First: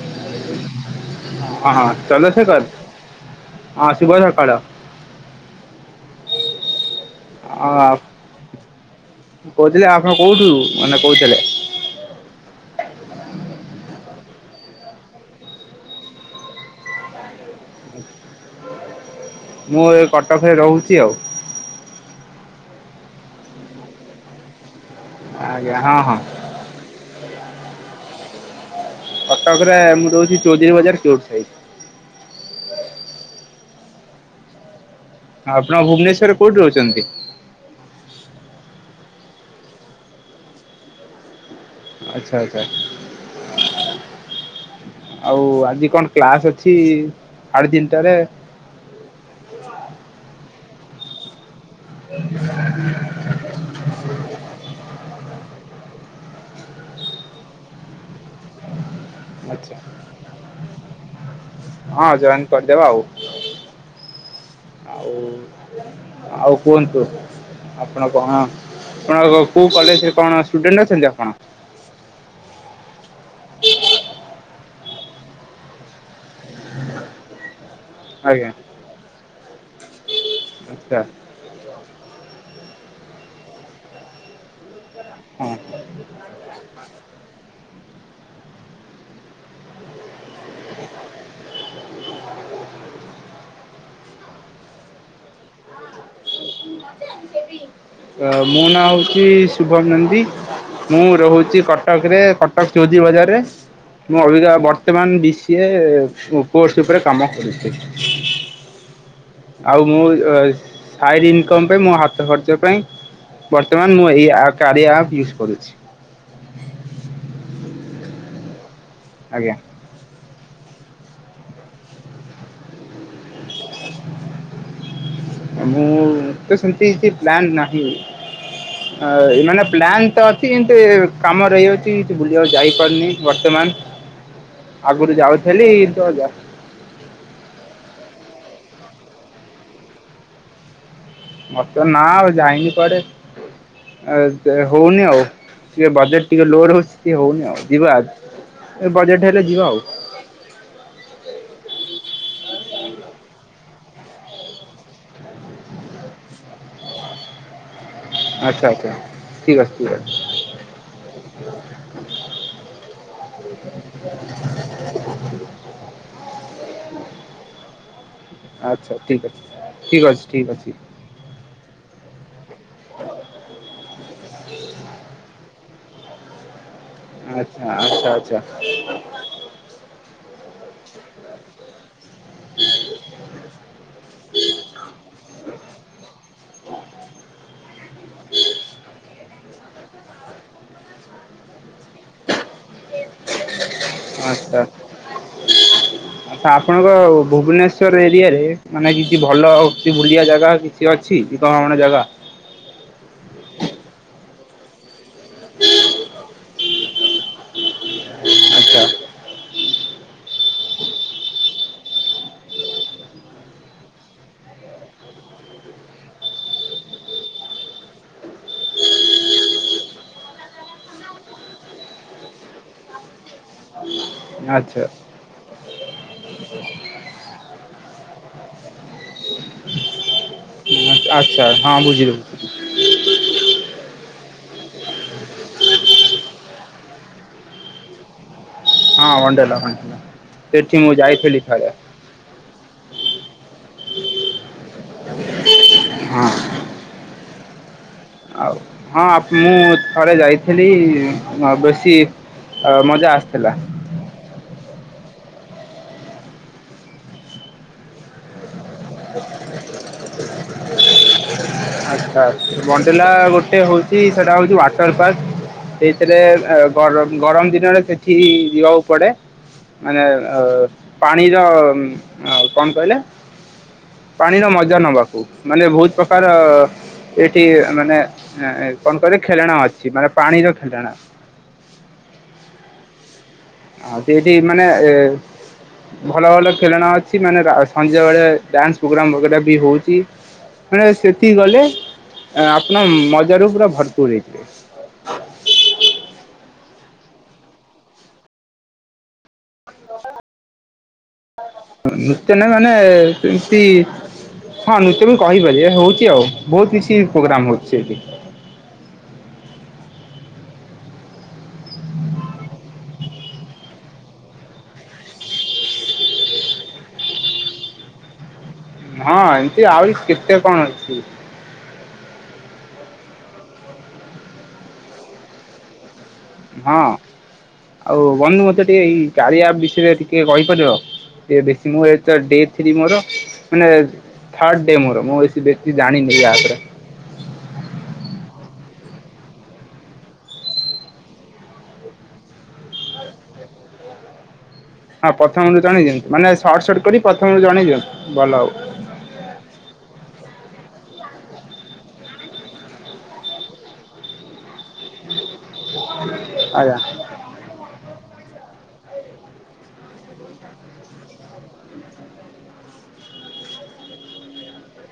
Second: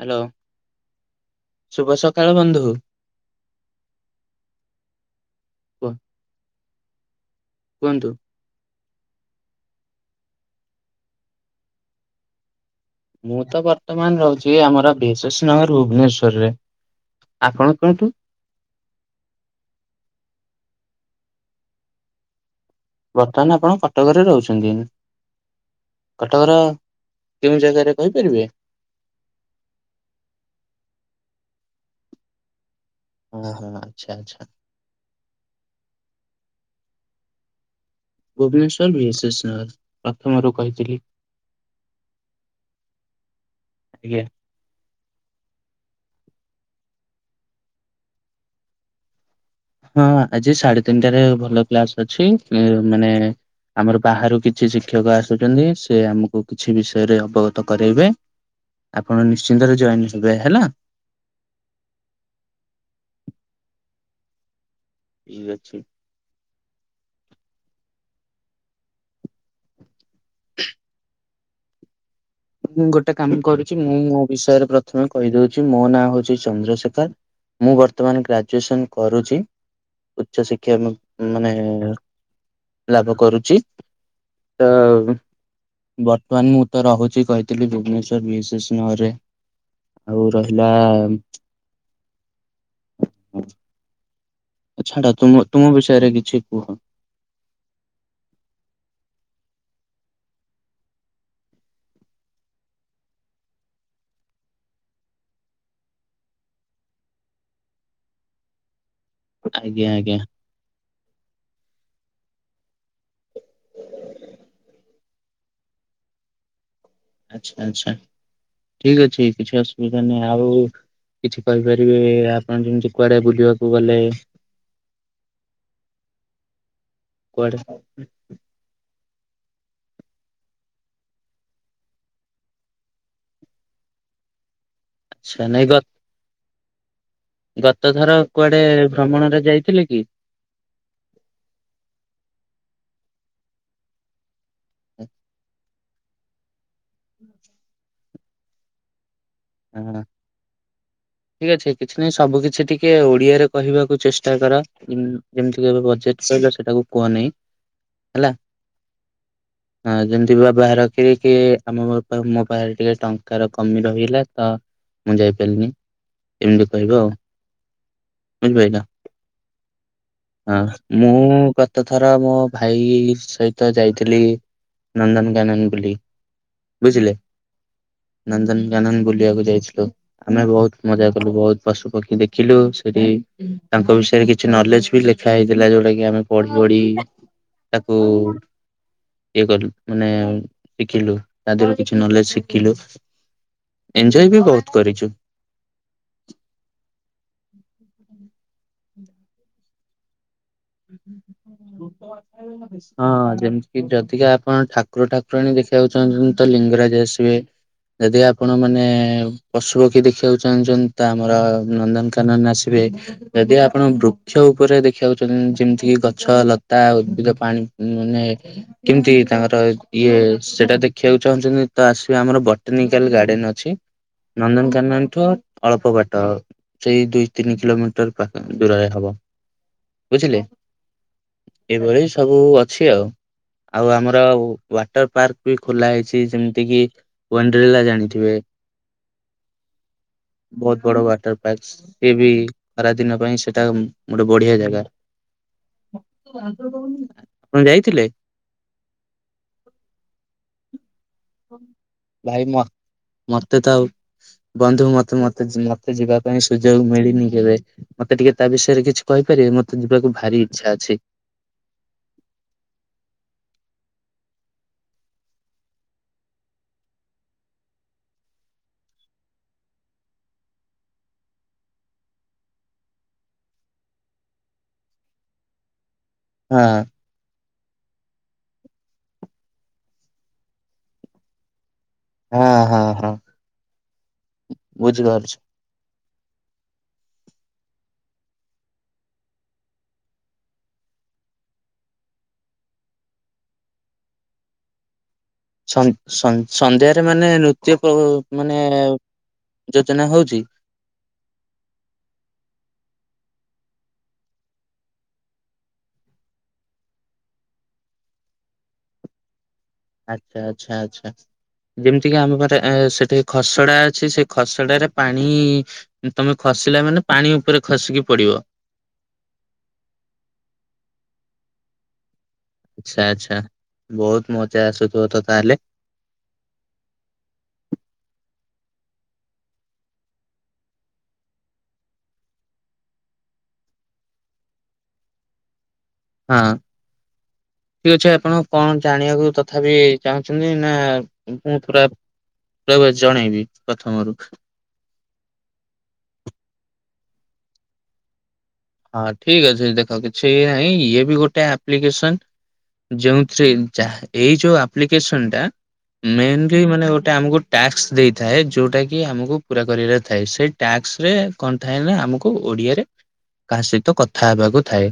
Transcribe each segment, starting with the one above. Hello ଶୁଭ ହଁ ସକାଳ ବନ୍ଧୁ [unintelligible] ହଁ ଶୁଭ ସକାଳ। କୁହ। ଆଉ କୁହନ୍ତୁ। କହୁଥିଲି ଆପ କୋଉଠୁ ମାନେ କହୁଥିଲେ? ମୁଁ ତ ବର୍ତ୍ତମାନ ରହୁଛି ଆମର ବିଶେଷ ନଗର ଭୁବନେଶ୍ଵରରେ। ଆପଣ କଣ କୁହନ୍ତୁ। ମୁଁ ଏ କଟକରେ ରହୁଛି ଆଉ। ବର୍ତ୍ତମାନ ଆପଣ କଟକରେ ରହୁଛନ୍ତି ଆଜ୍ଞା ହଁ ହଁ କଟକର କେଉଁ ଜାଗାରେ କହିପାରିବେ? କଟକରେ ମୁଁ ରହୁଛି ଚୌଧୁରୀ ବଜାର କେଉଟ ସାଇଡ଼୍। ହଁ ହଁ ଆଚ୍ଛା ଆଚ୍ଛା। ଆପଣ ଭୁବନେଶ୍ୱରରେ କୋଉଠି ରହୁଛନ୍ତି? ଭୁବନେଶ୍ଵର ବି [unintelligible] ପ୍ରଥମରୁ କହିଥିଲି। ଆଚ୍ଛା ଆଚ୍ଛା। ଆଜ୍ଞା। ଆଉ ଆଜି କଣ କ୍ଲାସ ଅଛି ସାଢେ ଦିନଟାରେ। ହଁ ଆଜି ସାଢେ ତିନିଟାରେ ଭଲ କ୍ଲାସ ଅଛି ଏ ମାନେ। ଆମର ବାହାରୁ କିଛି ଶିକ୍ଷକ ଆସୁଛନ୍ତି ସେ ଆମକୁ କିଛି ବିଷୟରେ ଅବଗତ କରାଇବେ। ଆପଣ ଆଚ୍ଛା ନିଶ୍ଚିନ୍ତରେ ଜଏନ୍ ହବେ ହେଲା। ହଁ ଜଏନ କରିଦେବା ଆଉ ଆଉ। ଠିକ ଅଛି। ଆଉ କୁହନ୍ତୁ ଆପଣ କଣ ଆପଣ କୋଉ କଲେଜରେ କଣ ଷ୍ଟୁଡେଣ୍ଟୂ ଅଛନ୍ତି ଆପଣ? ମୁଁ ଗୋଟେ କାମ କରୁଚି ମୁଁ ମୋ ବିଷୟରେ ପ୍ରଥମେ କହିଦଉଚିମୋ ନାଁ ହଉଚି ଚନ୍ଦ୍ରଶେଖର। ମୁଁ ବର୍ତ୍ତମାନ୍ ଆଜ୍ଞା ଗ୍ରାଜୁସନ୍ କରୁଚି ଉଚ୍ଚ ଶିକ୍ଷା ଆଚ୍ଛା ମାନେ ଲାଭ କରୁଚି ତ ହଁ ବର୍ତ୍ତମାନ ମୁଁ ତ ରହୁଚି କହିଥିଲି ଭୁବନେଶ୍ଵର ବିଏଶେଷ୍ ନଗର ରେ। ଆଉ ରହିଲା ଛାଡ ତୁମ ତୁମ ବିଷୟରେ କିଛି କୁହ। ଅ ମୋ ନାଁ ହଉଚି ଶୁଭମ ନନ୍ଦୀ। ମୁଁ ରହୁଚି କଟକ ରେ କଟକ ଚୌଉଦି ବଜାରେ। ମୁଁ ଅଭିକା ବର୍ତ୍ତମାନ ଡି ସିଏ କୋସ୍ ଉପରେ କାମ କରୁଚି। ଆଜ୍ଞା ଆଉ ମୁଁ ଆଜ୍ଞା ସାଇଡ୍ ଇନକମ୍ ପାଇଁ ମୋ ହାତ ଖର୍ଚ୍ଚ ପାଇଁ ବର୍ତ୍ତମାନ ମୁଁ ଆ ଏଇ କାରିଆ ଆପ୍ ୟୁଜ୍ କରୁଚି। ଆଚ୍ଛା ଆଚ୍ଛା ଠିକ୍ ଅଛି ଆଜ୍ଞା କିଛି ଅସୁ ବିଧା ନାଇଁ। ଆଉ କିଛି କହିପାରିବେ ଆପଣ ଯେମିତି କୁଆଡେ ବୁଲିବାକୁ ଗଲେ ମୁଁ ଏତେ ସେମିତି କି ପ୍ଲାନ କୁଆଡେ ନାହିଁ। ହ ଏ ମାନେ ପ୍ଲାନ୍ ତ ଅଛି କିନ୍ତୁ ଏ କାମ ରହିଯାଉଚି ଟି କେ ବୁଲିଆକୁ ଯାଇପାରୁନି ବର୍ତ୍ତମାନ୍। ଆଗରୁ ଆଚ୍ଛା ନାଇଁ ଯାଉଥିଲି ତ ଯା ଗତ ଥର କୁଆଡେ ଭ୍ରମଣରେ ଯାଇଥିଲେ କି? ମତ ନା ଆଉ ଯାଇନି କୁଆଡେ ଆଦେ ହଉନି ଆଉ। ଟିକେ ବଜେଟ୍ ଟିକେ ଲୋ ରହୁଚି ଟିକେ ହଉନି ଆଉ ଯିବା ଆଉ ବଜେଟ୍ ହେଲେ ଯିବା ଆଉ। ଠିକ୍ ଅଛି କିଛି ନାଇଁ ସବୁ କିଛି ଟିକିଏ ଓଡିଆରେ କହିବାକୁ ଚେଷ୍ଟା କର। ଯେମ୍ ଯେମିତି କି ଏବେ ବଜେଟ୍ କହିଲ ସେଟାକୁ କୁହ ନାହିଁ। ହେଲା। ଆଚ୍ଛା ଆଚ୍ଛା ଠିକ୍ ଅଛି ଠିକ୍ ହଁ ଅଛି ଯେମ୍ ଯିବା ବାହାର କରିିକି ଆମ [inaudible] ମୋ ପାଖରେ ଟିକେ ଟଙ୍କାର କମି ରହିଲା। ତ ମୁଁ ଯାଇପାରିନି ଏମିତି କହିବ ଆଉ। ବୁଝିପାରିଲ। ଆଚ୍ଛା ଠିକ୍ ଅଛି ଠିକ୍ ଅଛି। ଠିକ୍ ହଁ ଅଛି ମୁଁ ଗତ ଥର ମୋ ଭାଇ ସହିତ ଯାଇଥିଲି। ନନ୍ଦନକାନନ ବୁଲି। ବୁଝିଲେ ଆଚ୍ଛା ଆଚ୍ଛା ଆଚ୍ଛା ଆଚ୍ଛା ନନ୍ଦନକାନନ ବୁଲିଆକୁ ଯାଇଥିଲୁ। ଆମେ ବହୁତ୍ ମଜା କଲୁ ବହୁତ୍ ପଶୁ ପକ୍ଷୀ ଦେଖିଲୁ ସେଠି ତାଙ୍କ ବିଷୟରେ କିଛି ନଲେଜ୍ ବି ଲେଖା ହେଇଥିଲା ଯୋଉଟା କି ଆମେ ପଢି ପଢି ତାକୁ ଇଏ କଲୁ ମାନେ ଶିଖିଲୁ। ତା ଦେହରୁ କିଛି ନଲେଜ୍ ଶିଖିଲୁ ଏଞ୍ଜୟେ ବି ବହୁତ୍ କରିଚୁ। ଆଛା ଆପଣଙ୍କ ଭୁବନେଶ୍ଵର ଏରିଆରେ ମାନେ କିଛି ଭଲ କିଛି ବୁଡିଆ ଜାଗା କିଛି ଅଛି କି କଣ ଜାଗା? ହଁ ଯେମତି କିି ଯଦିକା ଆପଣ ଠାକୁର ଠାକୁରାଣୀ ଦେଖିବାକୁଚନ୍ତି। ତ ଲିଙ୍ଗରାଜ ଆସିବେ ଯଦି ଆପଣ ଆଚ୍ଛା ମାନେ ପଶୁ ପକ୍ଷୀ ଦେଖିଆକୁ ଚାହୁଁଚନ୍ତି ତ ଆମର ନନ୍ଦନକାନନ ଆସିବେ। ଯଦି ଆପଣ ବୃକ୍ଷ ଉପରେ ଦେଖିବାକୁ ଚା ଚନ୍ତି ଯେମିତି କି ଗଛ ଲତା ଉଦ୍ଭିଦ ପାଣି ମାନେ କେମିତି ତାଙ୍କର ଇଏ ସେଟା ଦେଖିବାକୁ ଚାହୁଁଚନ୍ତି ତ ଆସିବେ ଆମର ବଟ୍ ଟିନିକାଲ୍ ଗାର୍ଡେନ୍ ଅଛି ଆଚ୍ଛା ନନ୍ଦନକାନନ ଠୁ ଆ ଅଳ୍ପ ବାଟ ସେଇ ଦୁଇ ତିନି କିଲୋମିଟର ପାଖ ଦୂରରେ ହବ। ବୁଝିଲେ ଆଚ୍ଛା ହଁ ଏଭଳି ବୁଝିଲି ସବୁ ବୁଝିଲି ଅଛି ଆଉ। ଆଉ ଆମର ୱାଟର ପାର୍କ ବି ଖୋଲା ହେଇଛି ଯେମିତି କିି ୱଣ୍ଡ୍ରେଲା ଜାଣିଥିବେ। ହଁ ଓଣ୍ଡେଲା ବହୁତ ସେଠି ମୁଁ ବଡ ୱାଟର ଯାଇଥିଲଲି ପାର୍କ ସିଏ ବି ଖରାଦିନ ପାଇଁ ସେଟା ଗୋଟେ ବଢିଆ ଜାଗା ହଁ। ଆପଣ ଯାଇଥିଲେ। ଆଉ ହଁ ମୁଁ ଥରେ ଯାଇଥିଲି ବେଶୀ ଭାଇ ମ ଅ ମଜା ଆସିଥିଲା। ମତେ ତ ଆଉ ବନ୍ଧୁ ମତେ ମତେ ମତେ ଯିବା ପାଇଁ ସୁଯୋଗ ମିଳିନି କେବେ ମତେ ଟିକେ ତା ବିଷୟରେ କିଛି କହିପାରିବେ ମତେ ହ [unintelligible] ଯିବାକୁ ଭାରି ଇଚ୍ଛା ଅଛି। ଆଚ୍ଛା ବଣ୍ଡେିଲା ଗୋଟେ ହଉଛି ସେଟା ହଉଛି ୱାଟର ପାର୍କ। ସେଇଥିରେ ଗରମ ଗରମ ଦିନରେ ସେଠି ଯିବାକୁ ପଡେ। ମାନେ ଅ ପାଣିର କଣ କହିଲେ ପାଣିର ମଜା ନବାକୁ ମାନେ ବହୁତ ପ୍ରକାର ହଁ ଏଠି ମାନେ କଣ କହିବେ ଖେଳଣା ଅଛି ମାନେ ପାଣିର ଖେଳଣା। ହଁ ହଁ ହଁ। ଆ ସେଇଠି ମାନେ ଏ ବୁଝିପାରୁଛି। ଭଲ ଭଲ ଖେଳଣା ଅଛି ମାନେ ସନ୍ଧ୍ୟାବେଳେ ଡ୍ୟାନ୍ସ ପ୍ରୋଗ୍ରାମ ବି ହଉଛି। ମେ ସେତିକି ଗଲେ ଆପଣ ମଜାରୁ ପୁରା ଭରପୁର ହେଇଯିବ। ସନ୍ଧ୍ୟାରେ ମାନେ ନୃତ୍ୟ ମାନେ ଯୋଜନା ହଉଛି। ନୃତ ନହିଁ ମାନେ ସେମିତି ହଁ ନୃତ୍ୟ ବି କହିହପାରି ହଉଛି ଆଉ ବହୁତ କିଛି ପ୍ରୋଗ୍ରାମ ହଉଛି ଏଠି। ଆଛା ଆଚ୍ଛା ଆଚ୍ଛା। ଯେମିତି କିି ଆମ ପାରେ ସେଠି ଖସଡା ଅଛି ସେ ଖସଡାରେ ପାଣି ତମେ ଖସିଲା ମାନେ ପାଣି ଉପରେ ଖସିକି ପଡିବ। ହଁ ଏମିତି ଆହୁରି କେତେ କଣ ଅଛି। ଆଚ୍ଛା ଆଚ୍ଛା ବହୁତ ମଜା ଆସୁଥିବ ତା ହେଲେ। ହଁ ଆଉ ବନ୍ଧୁ ମତେ ଟିକେ ଏଇ କାରିଆ ଆପେ ବିଷୟରେ ଟିକେ କହିପାରିବ। ବେଶୀ ମୁ ଡେ ଥ୍ର ମୋର ମାନେ ଥାଡ ମୋର। ବେଶି ଜାଣିନି ହଁ। ଆପେ ଠିକ ଅଛି ଆପଣ କଣ ଜାଣିବାକୁ ତଥାପି ଚାହୁଁଛନ୍ତି ନା ମୁଁ ପୁରା ରହିବ ଜଣେଇବି ପ୍ରଥମରୁ। ହଁ ପ୍ରଥମରୁୁ ଜଣେଇ ଦିଅନ୍ତୁ ମାନେ ସର୍ଟ ସର୍ଟ କରି ପ୍ରଥମରୁ ଜଣେଇ ଦିଅନ୍ତୁ ଭଲ ହବ। ହଁ ଠିକ ଅଛି ଦେଖ କିଛି ନାଇଁ ଇଏ ବି ଗୋଟେ ଆପ୍ଲିକେସନ। ଯେଉଥିରେ ଯ ଏଇ ଯୋଉ ଆପ୍ଲିକେସନ ଟା ମ ଆଜ୍ଞା ମାନେ ଗଟା ଆମକୁ ଟ୍ୟାକ୍ସ ଦେଇଥାଏ ଯୋଉଟା କି ଆମକୁ ପୁରା କରିବାରେ ଥାଏ ସେଇ ଟ୍ୟାକ୍ସ ରେ କଣ ଥାଏ ଆମକୁ ଓଡ଼ିଆରେ କାହା ସହିତ କଥା ହେବାକୁ ଥାଏ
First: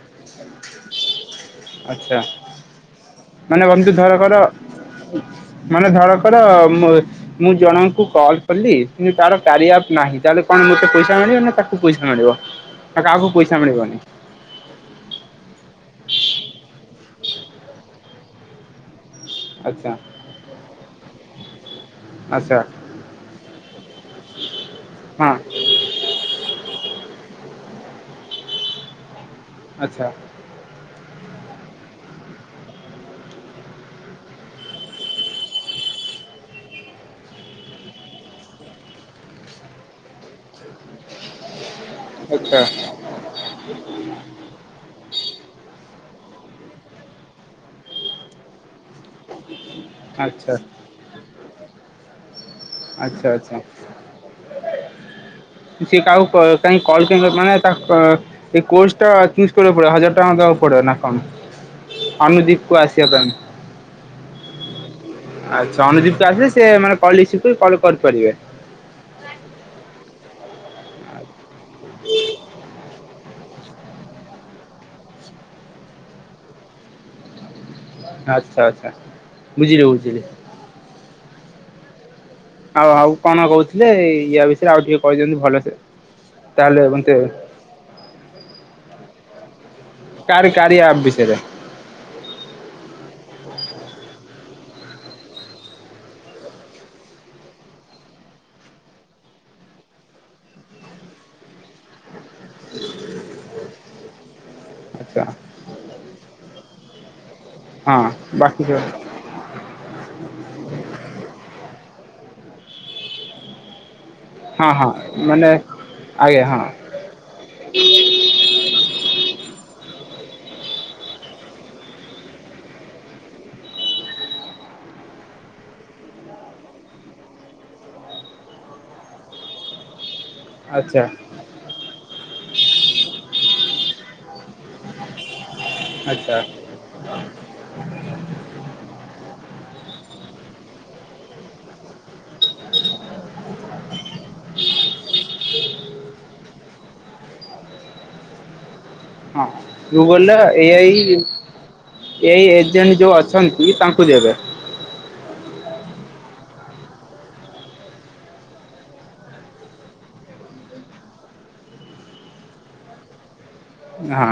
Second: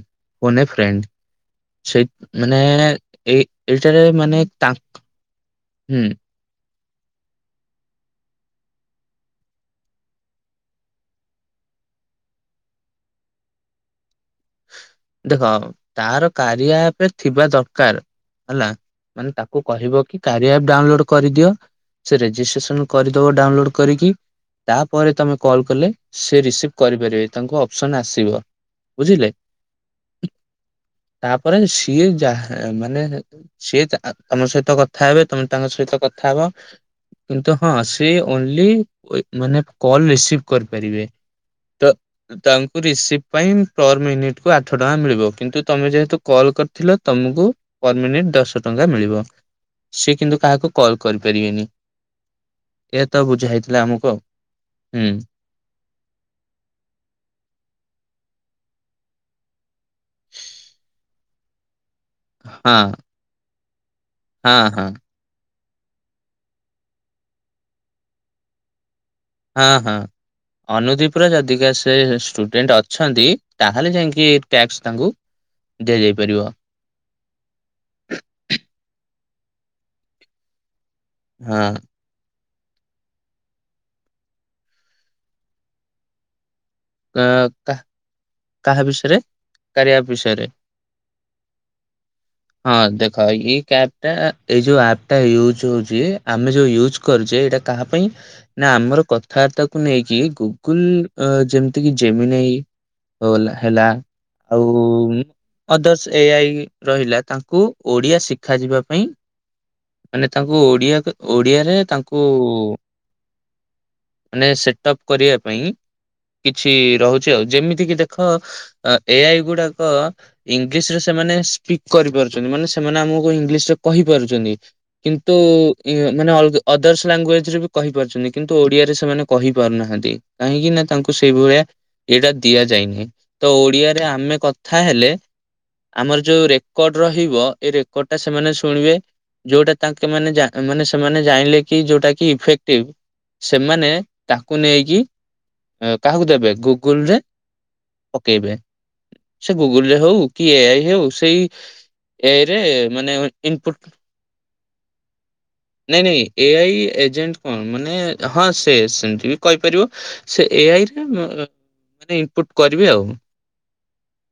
କୁନେ ଫ୍ରେଣ୍ଡ। ସେଇ ଆଚ୍ଛା ମାନେ ଏଇ ମାନେ ବନ୍ଧୁ ଏଇଟାରେ ଧରକର ମାନେ ତାଙ୍କ ହୁଁ ପ [unintelligible] ମୁଁ ଜଣଙ୍କୁ କଲ କଲି କିନ୍ତୁ ତାର କାରିଆପ ନାହିଁ ତାହେଲେ କଣ ମୋତେ ପଇସା ମିଳିବ ନା ତାକୁ ପଇସା ମିଳିବ। ଆ କାହାକୁ ପଇସା ମିଳିବନି। ଦେଖ ତାର କାରିଆ ଆପ ଥିବା ଦରକାର ହେଲା। ମାନେ ତାକୁ ଆଚ୍ଛା କହିବ କି କାରିଆ ଆପ ଡାଉନଲୋଡ କରିଦିଅ। ସେ ଆଚ୍ଛା ରେଜିଷ୍ଟ୍ରେସନ୍ କରିଦବ ଡାଉନଲୋଡ୍ କରିକି ତାପରେ ହଁ ତୋମେ କଲ୍ କଲେ ସେ ରିସିଭ୍ କରିପାରିବେ ତାଙ୍କୁ ଅପ୍ସନ୍ ଆସିବ ବୁଝିଲେ। ଆଚ୍ଛା। ତାପରେ ସିଏ ଯାହା ମାନେ ସିଏ ଆ, ତୋମ ସହିତ କଥା ହେବେ ତୋମେ ତାଙ୍କ ସହିତ କଥା ହବ। କିନ୍ତୁ ହଁ ସିଏ ଓନ୍ଲି ଅଏ ମାନେ କଲ୍ ରିସିଭ୍ କରିପାରିବେ। ତ ଆଚ୍ଛା ତାଙ୍କୁ ରିସିଭ୍ ପାଇଁ ପର୍ ମିନିଟ୍ କୁ ଆଠ ଟଙ୍କା ମିଳିବ କିନ୍ତୁ ତୋମେ ଯେହେତୁ କଲ୍ କରିଥିଲ ତୋମକୁ ପର୍ ମିନିଟ୍ ଦଶ ଟଙ୍କା ମିଳିବ। ସିଏ କିନ୍ତୁ ଆଚ୍ଛା କାହାକୁ କଲ୍ କରିପାରିବେନି। ଏ ତ ଆଚ୍ଛା ବୁଝା ଆଚ୍ଛା ହେଇଥିଲା ଆମକୁ ଆଉ ଉଁ,। ସିଏ କାହାକୁ କ-କାହିଁକି କଲ୍ [unintelligible] ମାନେ ତା ଅ, ଏ କୋର୍ସଟା ଚୁସ୍ କରିବାକୁ ପଡ଼ିବ ହଜାର ଟଙ୍କା ଦବାକୁ ପଡ଼ିବ ନା କଣ ଅନୁଦୀପ୍ ହଁ କୁ ଆସିବା ପାଇଁ? ହଁ, ହଁ। ଆଚ୍ଛା ଅନୁଦୀପ୍ ତ ଆସେ ସେ ମାନେ କଲ୍ ରିସିଭ୍ କି କଲ୍ କରିପାରିବେ। ହଁ ହଁ ଅନୁଦୀପର ଯଦିକା ସେ ଷ୍ଟୁଡେଣ୍ଟ ଅଛନ୍ତି। ତାହେଲେ ଯାଇକି ଟ୍ୟାକ୍ସ ତାଙ୍କୁ ଦିଆଯାଇ ପାରିବ। ଆଚ୍ଛା ଆଚ୍ଛା ବୁଝିଲି ବୁଝିଲି। ହଁ। ଆଉ ଆଉ କଣ କହୁଥିଲେ ୟା ବିଷୟରେ ଆଉ ଟିକେ କହିଦିଅନ୍ତୁ ଭଲସେ। ତାହେଲେ ଏବଂ ଅ କା କାହା ବିଷୟରେ କାରିଆ ବିଷୟରେ। କେ-କାରି କାରିଆ ଆପ୍ ବିଷୟରେ। [inaudible] ହଁ ଦେଖ ଇଏ କାପ ଟା ଏଇ ଯୋଉ ଆପ୍ ଟା ୟୁଜ୍ ହଉଛି ଆମେ ଯୋଉ ୟୁଜ୍ କରୁଛେ ଏଇଟା କାହା ପାଇଁ ନା ଆମର କଥାବାର୍ତ୍ତାକୁ ନେଇକି ଗୁଗୁଲ୍ ଅ, ଯେମ ତିକି ଜମିିନେଇ ଓ ଏଲା ହେଲା ଆଉ ଉଁ, ଆଚ୍ଛା ଅଦର୍ଶ ଏଆଇ ରହିଲା ତାଙ୍କୁ ହଁ ଓଡିଆ ବାକି ସବୁ ଶିଖାଯିବା ପାଇଁ ମାନେ ତାଙ୍କୁ ଓଡିଆ କୁ ଓଡିଆରେ ତାଙ୍କୁ ମାନେ ହଁ ହଁ ସେଟଅପ୍ କରିବା ମାନେ ପାଇଁ ଆଜ୍ଞା ହଁ କିଛି ରହୁଛି ଆଉ। ଯେମିତି କିି ଦେଖ ଅ, ଏଆଇ ଗୁଡାକ ଇଂଲିଶ ରେ ସେମାନେ ସ୍ପିକ୍ କରିପାରୁଛନ୍ତି ମାନେ ସେମାନେ ଆମକୁ ଇଂଲିଶ ରେ କହିପାରୁଛନ୍ତି। କିନ୍ତୁ ଇଁ, ମାନେ ଅଲଗ- ଅଦର୍ସ ଲାଙ୍ଗୁଏଜ୍ ରେ ବି କହିପାରୁଛନ୍ତିହ କିନ୍ତୁ ଓଡିଆରେ ସେମାନେ କହିପାରୁନାହାନ୍ତି। କାହିଁକି ନା ଆଚ୍ଛା ତାଙ୍କୁ ସେଇଭଳିଆ ଏଇଟା ଦିଆଯାଇନିହିଁ। ତ ଓଡିଆରେ ଆମେ କ ଥା ହେଲେ ଆମର ଆଚ୍ଛା ଯୋଉ ରେକର୍ଡ ରହିବ ଏଇ ରେକର୍ଡ ଟା ସେମାନେ ଶୁଣିବେ। ଯୋଉଟା ତାଙ୍କେ ମାନେ ଜା-ମାନେ ସେମାନେ ଜାଣିଲେ କି ଯୋଉଟା କିି ଇଫେକ୍ଟିଭ୍, ସେମାନେ ତାକୁ ନେଇକି ଏଁ, କାହାକୁ ଦେବେ? ଗୁଗୁଲ୍ ରେ ପକେଇବେ। ହଁ ସେ ଗୁଗୁଲ୍ ରେ ହଉ, ଗୁଗଲର କି ଏ ଏଆଇ ଆଇ ହେଉ, ସେଇ ଏ ଆଇ ଏଆଇ ରେ ଏଜେଣ୍ଟ ଯୋଉ ମାନେ ଉଁ, ଅଛନ୍ତି ଇନପୁଟ୍ ତାଙ୍କୁ ଦେବେ ନାଇଁ ନାଇଁ ଏଆଇ ଏଜେଣ୍ଟ କଣ, ମାନେ ହଁ ସେ ସେମିତି ବି କହିପାରିବ। ସେ ଏଆଇ ରେ ମ-ମାନେ ଇନପୁଟ୍ କରିବେ ଆଉ। ହଁ।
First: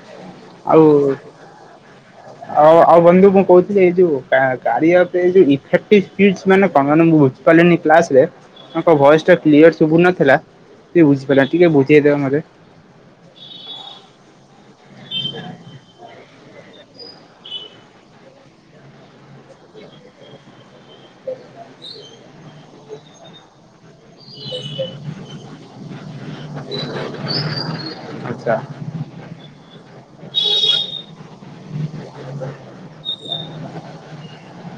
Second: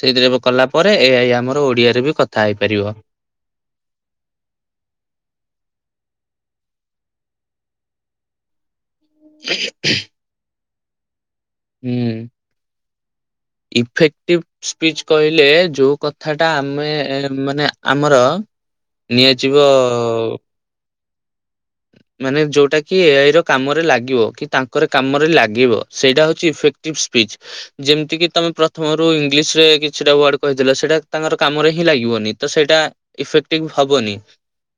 ସେଇଥିରେ ଏବେ କଲା ପରେ ଆଉ ଏଆଇ ଆମର ଓଡିଆରେ ବି କ ଆଉ ଆଉ ବନ୍ଧୁ ମୁଁ କହୁ [unintelligible] ମାନେ ମୁଁ ବୁଝି ପରିଲିନି କ୍ଲାସ ରେ। ତାଙ୍କ ଭଏସ ଟା କ୍ଲିୟର ସୁୁଭୁ ନଥିଲା ସେ ବୁଝିପାରିଲାନି। ଟିକେ ବୁଝେଇଦବ ମୋତେ। ଇଫେକ୍ଟିଭ୍। ସ୍ପିଚ କହିଲେ, ଯୋଉ କଥା ଟା ଆମେ ମାନେ ଆମର ନିଆ ଯିବ। ମାନେ ଯୋଉଟା କି ଏଆଇ ର କାମରେ ଲାଗିବ, କି ତାଙ୍କର କାମରେ ଲାଗିବ। ସେଇଟା ହଉଛି ଇଫେକ୍ଟ ଟିବ୍ ସ୍ପିଚ୍ ଯେମିତିକି ତମେ ଆଚ୍ଛା ପ୍ରଥମ ଯୋଉ ଇଂଲିଶ ରେ କିଛିଟା ୱାର୍ଡ କହିଥିଲା ସେଇଟା ତାଙ୍କର କାମରେ ହିଁ ଲାଗିବନି। ତ ସେଇଟା ଇଫେକ୍ଟିଭ ହବନି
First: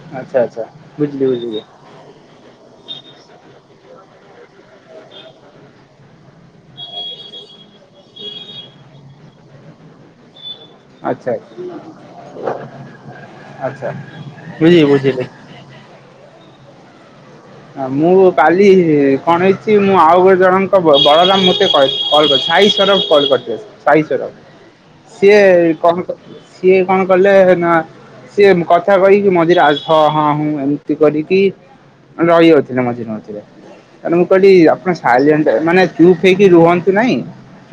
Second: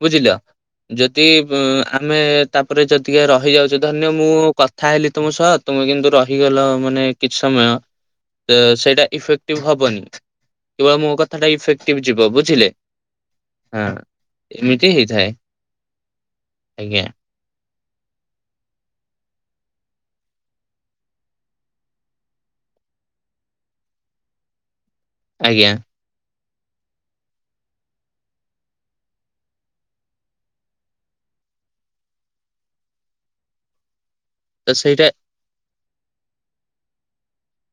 ବୁଝିଲ। ଆଚ୍ଛା ଆଚ୍ଛା ବୁଝିଲି ଯଦି ବୁଝିଲି। ଆମେ ତାପରେ ଯଦିକା ରହିଯାଉଛେ ଧରିନିଅ ମୁଁ କଥା ହେଲି ତୁମ ସହ ତୁମେ କିନ୍ତୁ ରହିଗଲ। ମାନେ କିଛି ସମୟ, ତ ସେଇଟା ଇଫେକ୍ଟିଭ ହବନି। କେବଳ ମୋ ଆଚ୍ଛା କଥାଟା ଇଫେକ୍ଟିଭ ଯିବ ବୁଝିଲେ, ହଁ ଆଚ୍ଛା ବୁଝିଲି ଏମିତି ବୁଝିଲି। ହେଇଥାଏ। ଆଜ୍ଞା। ମୁଁ କାଲି କଣ ହେଇଚି ମୁଁ ଆଉ ଗୋଟେ ଜଣଙ୍କ ବ ବଳରାମ ମୋତେ କଲ କଲ୍ କରିଚି। ସାଇ ସରଫ୍ କଲ୍ କରିଥିବେ ସାଇ ସରଫ୍ ସିଏ ଆଜ୍ଞା କଣ ସିଏ କଣ କଲେ ନା ସିଏ କଥା କହିକି ମଝିରେ ଆଲ୍‌ଛ ହଁ ହୁଁ ଏମିତି କରିକି ରହିଯାଉଥିଲେ ମଝିରେ ମଝିରେ ତାପରେ ମୁଁ କହିଲି ତ ଆପଣ ସେଇଟା ସାଇଲେଣ୍ଟ ମାନେ ଚୁପ୍ ହେଇକି ରୁହନ୍ତୁ ନାଇଁ।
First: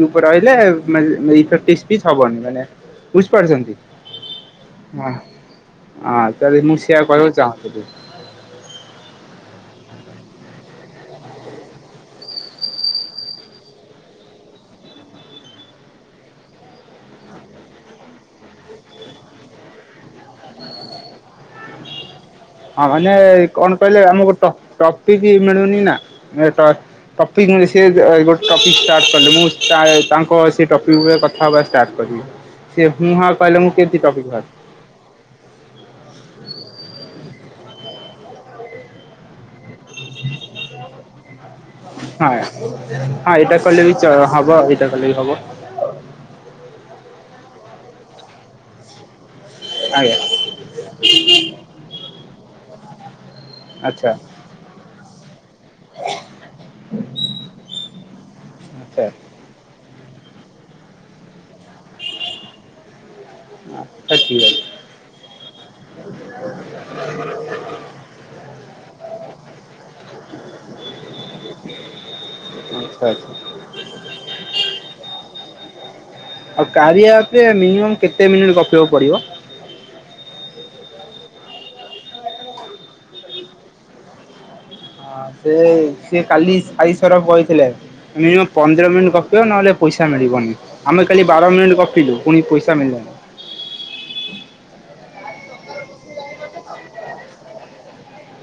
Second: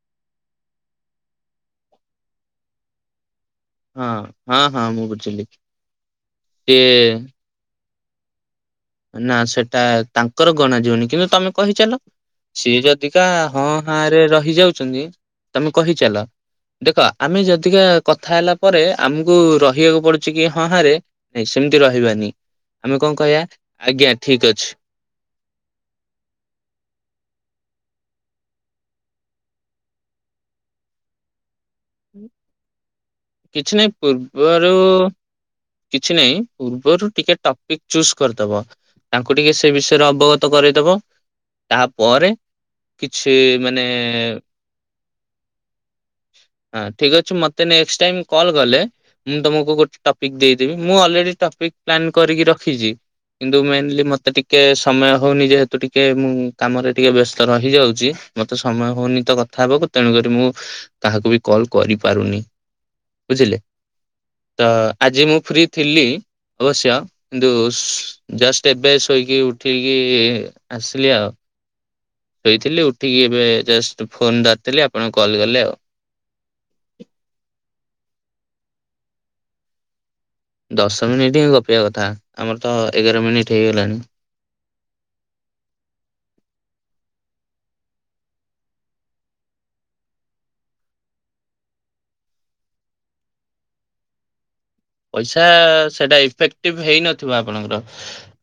ଚୁପ୍ ରହିଲେ ମାନେ ଇଫେଟିସ୍ପି ହବନି। ମାନେ ବୁଝିପାରୁଛନ୍ତି ହଁ ହଁ ମୁଁ ହଁ ବୁଝିଲି। ତାହେଲେ ମୁଁ ସେୟା ସିଏ କହିବାକୁ ଚାହୁଁଥିଲି। ନା ସେଟା ତାଙ୍କର ଗଣା ଯିବନି। କିନ୍ତୁ ତମେ କହିଚାଲ। ସିଏ ଯଦିିକା ହଁ ହାଁ ରେ ରହିଯାଉଚନ୍ତି ତମେ କହିଚାଲ। ଦେଖ ଆମେ ଯଦିକା କଥା ହେଲା ପରେ ଆମକୁ ରହିବାକୁ ପଡୁଚି କି ହଁ ହାଁ ରେ ନାଇଁ, ସେମିତି ରହିବାନି। ହଁ ଆମେ କଣ ମାନେ କହିବା କଣ କହିଲେ, ଆଜ୍ଞା ଆମକୁ ଠିକ ଟ ଅଛି ଟପିକି ମିଳୁନି ନା ନହେଲେ ଟ ଟପିକ୍‌ ମିଳି ସେ ଗୋଟେ ଟପିକ୍‌ ଷ୍ଟାଟ କଲି ମୁଁ ତାଏ ତାଙ୍କ ସେ ଟପିକ୍ ଉପରେ କ ହବା ଷ୍ଟାର୍ଟ କରିବା ସେ ହୁଁ ହାଁ କହିଲେ ମୁଁ କେମିତି [unintelligible] ଯୋଉ କିଛି ନାଇଁ ପୂର୍ବରୁ ଟିକେ ଟପିକ୍ ଚୁସ୍ କରିଦବ। ତାଙ୍କୁ ଟିକେ ସେ ବିଷୟରେ ଅବଗତ କରେଇଦବ। ତାପରେ ହଁ କିଛି ମାନେ ସେ ଭଲକି ହବ। ହଁ ଠିକ୍ ଅଛି ମତେ ନେଷ୍ଟ ଟାଇମ୍ କଲ୍ କଲେ ମୁଁ ତମକୁ କୋଉ ଗୋଟେ ଆଜ୍ଞା ଟପିକ୍ ଦେଇଦେବି। ମୁଁ ଅଲରେଡି ଟପିକ୍ ପ୍ଲାନ କରିକି ରଖିଚି। କିନ୍ତୁ ମେନ୍‌ଲି ଆଚ୍ଛା ମତେ ଟିକେ ଟିକେ ସମୟ ହୋଉନି ଯେହେତୁ ଟିକେ ମୁଁ କାମରେ ଟିକେ ବ୍ୟସ୍ତ ରହିଯାଉଚି। ମତେ ସମୟ ଆଚ୍ଛା ହୋଉନି ତ କଥା ହବାକୁ। ତେଣୁକରି ମୁଁ କହାକୁ ବି କଲ୍ କରିପାରୁନି ବୁଝିଲେ ଆଚ୍ଛା ଠିକ୍ ଅଛି ତ ଆଜି ମୁଁ ଫ୍ରୀ। ଥିଲି ଅବଶ୍ୟ କିନ୍ତୁ ଜଷ୍ଟ ଏବେ ଶୋଇକି ଉଠକି ଆସିଲି ଆଉ ଶୋଇଥିଲି ଆଚ୍ଛା ଉଠିକି ଆଚ୍ଛା ଏବେ ଜଷ୍ଟ ଫୋନ୍ ଧରିଥିଲି, ଆପଣ କଲ୍ କଲେ ଆଉ। ଆଉ କାରିଆ ଆପ୍ ରେ ମିନିମମ୍ କେତେ ମିନିଟ୍ ଗପିବାକୁ ପଡିବ? ଦଶ ମିନିଟ୍ ହିଁ ଗପିବା କଥା ଆମର ତ ଏଗାର ମିନିଟ୍ ହେଇଗଲାଣି। ହଁ ସେ ସିଏ କାଲି ସାଇସରପ୍ କହିଥିଲେ। ମିନିମମ୍ ପନ୍ଦର ମିନିଟ୍ ଗପିବ ନହେଲେ ପଇସା ମିଳିବନି। ଆମେ କାଲି ବାର ମିନିଟ୍ ଗପିଲୁ ପୁଣି ପଇସା ମିଳିଲାନି। ପଇସା ସେଇଟା ଇଫେକ୍ଟିଭ ହେଇନଥିବ ଆପଣଙ୍କର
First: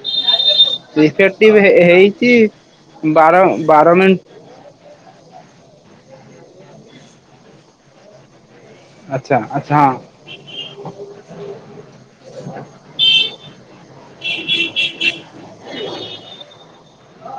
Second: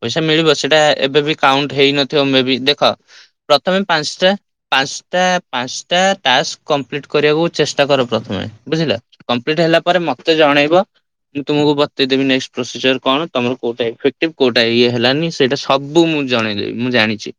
ପଇସା ମିଳିବ ସେ ସେଟା ଏବେ ବି ଇଫେକ୍ଟିଭ କାଉଣ୍ଟ ହେଇନଥିବ ହେଇଛି ମେ ବି ଦେଖ ବାର ପ୍ରଥମେ ବାର ମିନିଟ୍ ପାଞ୍ଚଟା ପାଞ୍ଚଟା ପାଞ୍ଚଟା ଟାସ୍କ୍ କମ୍ପ୍ଲିଟ୍ କରିବାକୁ ଚେଷ୍ଟା କର ପ୍ରଥମେ। ବୁଝିଲ ଆଚ୍ଛା କଂପ୍ଲିଟ୍ ଆଚ୍ଛା ହେଲା ହଁ। ପରେ ମତେ ଜଣେଇବ। ମୁଁ ତମକୁ ବତେଇଦବି ନେକ୍ସଟ୍ ପ୍ରୋସିଜର କଣ ତମର କୋଉଟାଇଫେକ୍ଟିଭ କୋଉଟା ଇଏ ହେଲାନି। ସେଇଟା ସବୁ ମୁଁ ଜଣେଇଦବ ମୁଁ ଜାଣିଛି।